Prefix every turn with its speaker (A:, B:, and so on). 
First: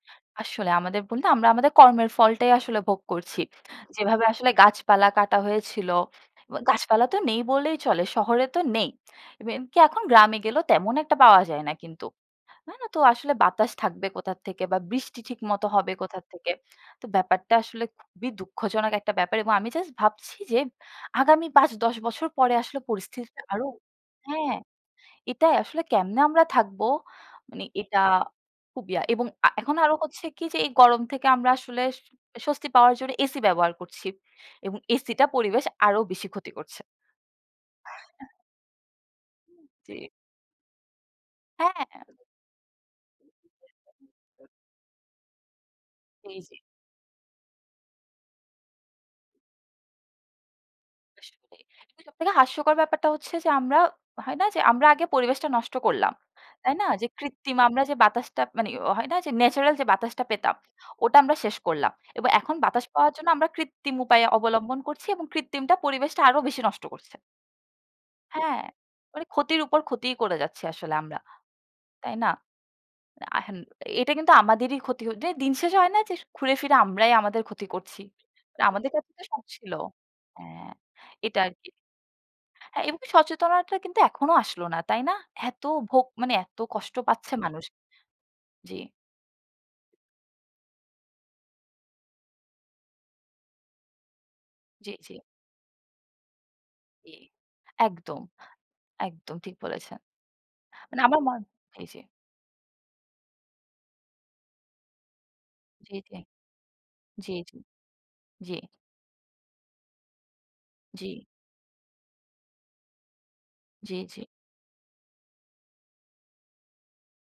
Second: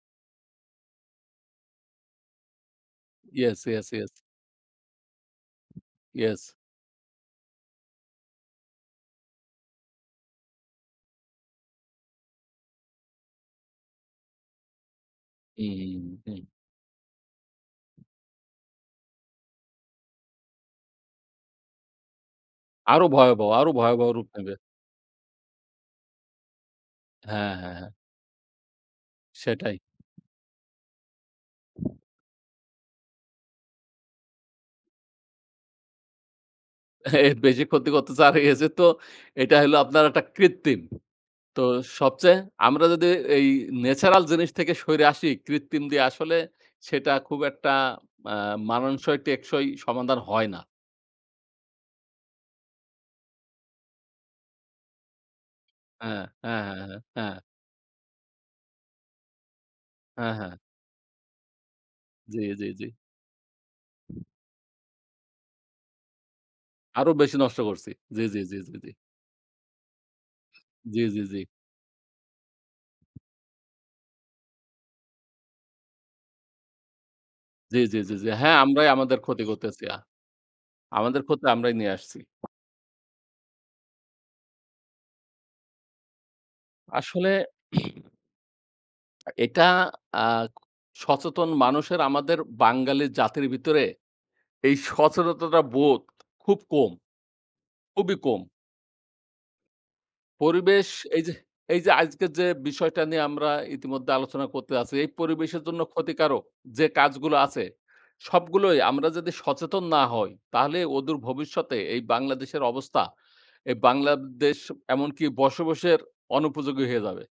A: আসলে আমাদের বন্দে আমরা আমাদের কর্মের ফলটাই আসলে ভোগ করছি।
B: Yes, yes, yes.
A: যেভাবে আসলে গাছপালা কাটা হয়েছিল
B: ইয়েস।
A: ব গাছপালা তো নেই বললেই চলে। শহরে তো নেই। মে কি এখন গ্রামে গেলেও তেমন একটা পাওয়া যায় না কিন্তু। না, না। তো আসলে বাতাস থাকবে কোথা থেকে বা বৃষ্টি ঠিকমত হবে
B: উহ,
A: কোথা
B: হুম।
A: থেকে? তো ব্যাপারটা আসলে খুবই দুঃখজনক একটা ব্যাপার। এবং আমি জাস্ট ভাবছি যে আগামী ৫, ১০ বছর পরে আসলে
B: আরো
A: পরিস্থিতিটা
B: ভয়াবহ
A: আরো
B: আরো ভয়াবহ রূপ নেবে।
A: হ্যাঁ। এটাই আসলে কেমনে আমরা থাকব?
B: হ্যাঁ,
A: মানে
B: হ্যাঁ।
A: এটা খুব ইয়া এবং আ
B: সেটাই।
A: এখন আরো হচ্ছে কি? যে এই গরম থেকে আমরা আসলে স স্বস্তি পাওয়ার জন্যে এসি ব্যবহার করছি। এবং এসিটা পরিবেশ আরও বেশি ক্ষতি করছে।
B: বেশি ক্ষতি করতে চার গেছে তো
A: উ
B: এটা হইলো
A: জ্বী।
B: আপনার একটা কৃত্রিম। তো
A: হ্যাঁ।
B: সবচেয়ে আমরা যদি এই ন্যাচারাল
A: [unintelligible]
B: জিনিস থেকে সরে আসি কৃত্রিম দিয়ে আসলে
A: এইযে
B: সেটা খুব একটা আ মানানসই টেকসই সমাধান হয় না।
A: আসলেই। তো সবথেকে হাস্যকর ব্যাপারটা হচ্ছে যে আমরা হয় না? যে আমরা আগে পরিবেশটা নষ্ট করলাম।
B: অ্যা, অ্যা,
A: তাই না?
B: অ্যা,
A: যে
B: অ্যা।
A: কৃত্রিম আমরা যে বাতাসটা মানে অ হয় না? যে ন্যাচারাল যে বাতাসটা
B: অ্যা হ্যাঁ।
A: পেতাম, ওটা আমরা শেষ করলাম। এবং
B: জ্বী,
A: এখন
B: জ্বী,
A: বাতাস
B: জ্বী।
A: পাওয়ার জন্য আমরা কৃত্রিম উপায়ে অবলম্বন করছি এবং কৃত্রিমটা পরিবেশটা আরো বেশি নষ্ট
B: আরো
A: করছে।
B: বেশি নষ্ট করছি। জ্বী, জ্বী, জ্বী,
A: হ্যাঁ,
B: জ্বী, জ্বী।
A: মানে ক্ষতির উপর ক্ষতিই করে যাচ্ছি আসলে
B: জ্বী,
A: আমরা।
B: জ্বী, জ্বী।
A: তাই না? আহেম এটা কিন্তু আমাদেরই ক্ষতি হ যে দিন শেষ হয় না? যে ঘুরে ফিরে আমরাই আমাদের ক্ষতি
B: জ্বী, জ্বী,
A: করছি।
B: জ্বী, জ্বী। হ্যাঁ
A: আ
B: আমরাই
A: আমাদের কাছে
B: আমাদের
A: তো সব
B: ক্ষতি
A: ছিল।
B: করতেছি। আ
A: অ্যা
B: আমাদের
A: এটা
B: ক্ষতি
A: আরকি।
B: আমরাই নিয়ে আসছি।
A: হ্যাঁ এবং সচেতনাতাটা কিন্তু এখনো আসলো না। তাই না? এত ভোগ মানে এত কষ্ট
B: আসলে
A: পাচ্ছে মানুষ। জ্বী।
B: আ এটা আ সচেতন মানুষের আমাদের বাঙালি জাতির ভিতরে এই
A: জ্বী, জ্বী।
B: সচেতনতা বোধ খুব কম
A: জ্বী।
B: খুবই
A: একদম
B: কম।
A: একদম ঠিক বলেছেন।
B: পরিবেশ
A: মানে আমার
B: এইযে
A: মন জি,
B: এইযে
A: জি।
B: আজকের যে বিষয়টা নিয়ে আমরা ইতিমধ্যে আলোচনা করতে আছি। এই পরিবেশের জন্য
A: জ্বী, জ্বী।
B: ক্ষতিকারক যে
A: জ্বী,
B: কাজগুলো
A: জ্বী।
B: আছে
A: জ্বী।
B: সবগুলোই আমরা যদি সচেতন না হই, তাহলে অদূর
A: জ্বী।
B: ভবিষ্যতে এই বাংলাদেশের অবস্থা এই
A: জ্বী, জ্বী।
B: বাংলাদেশ এমনকি বসবাসের অনুপযোগী হয়ে যাবে।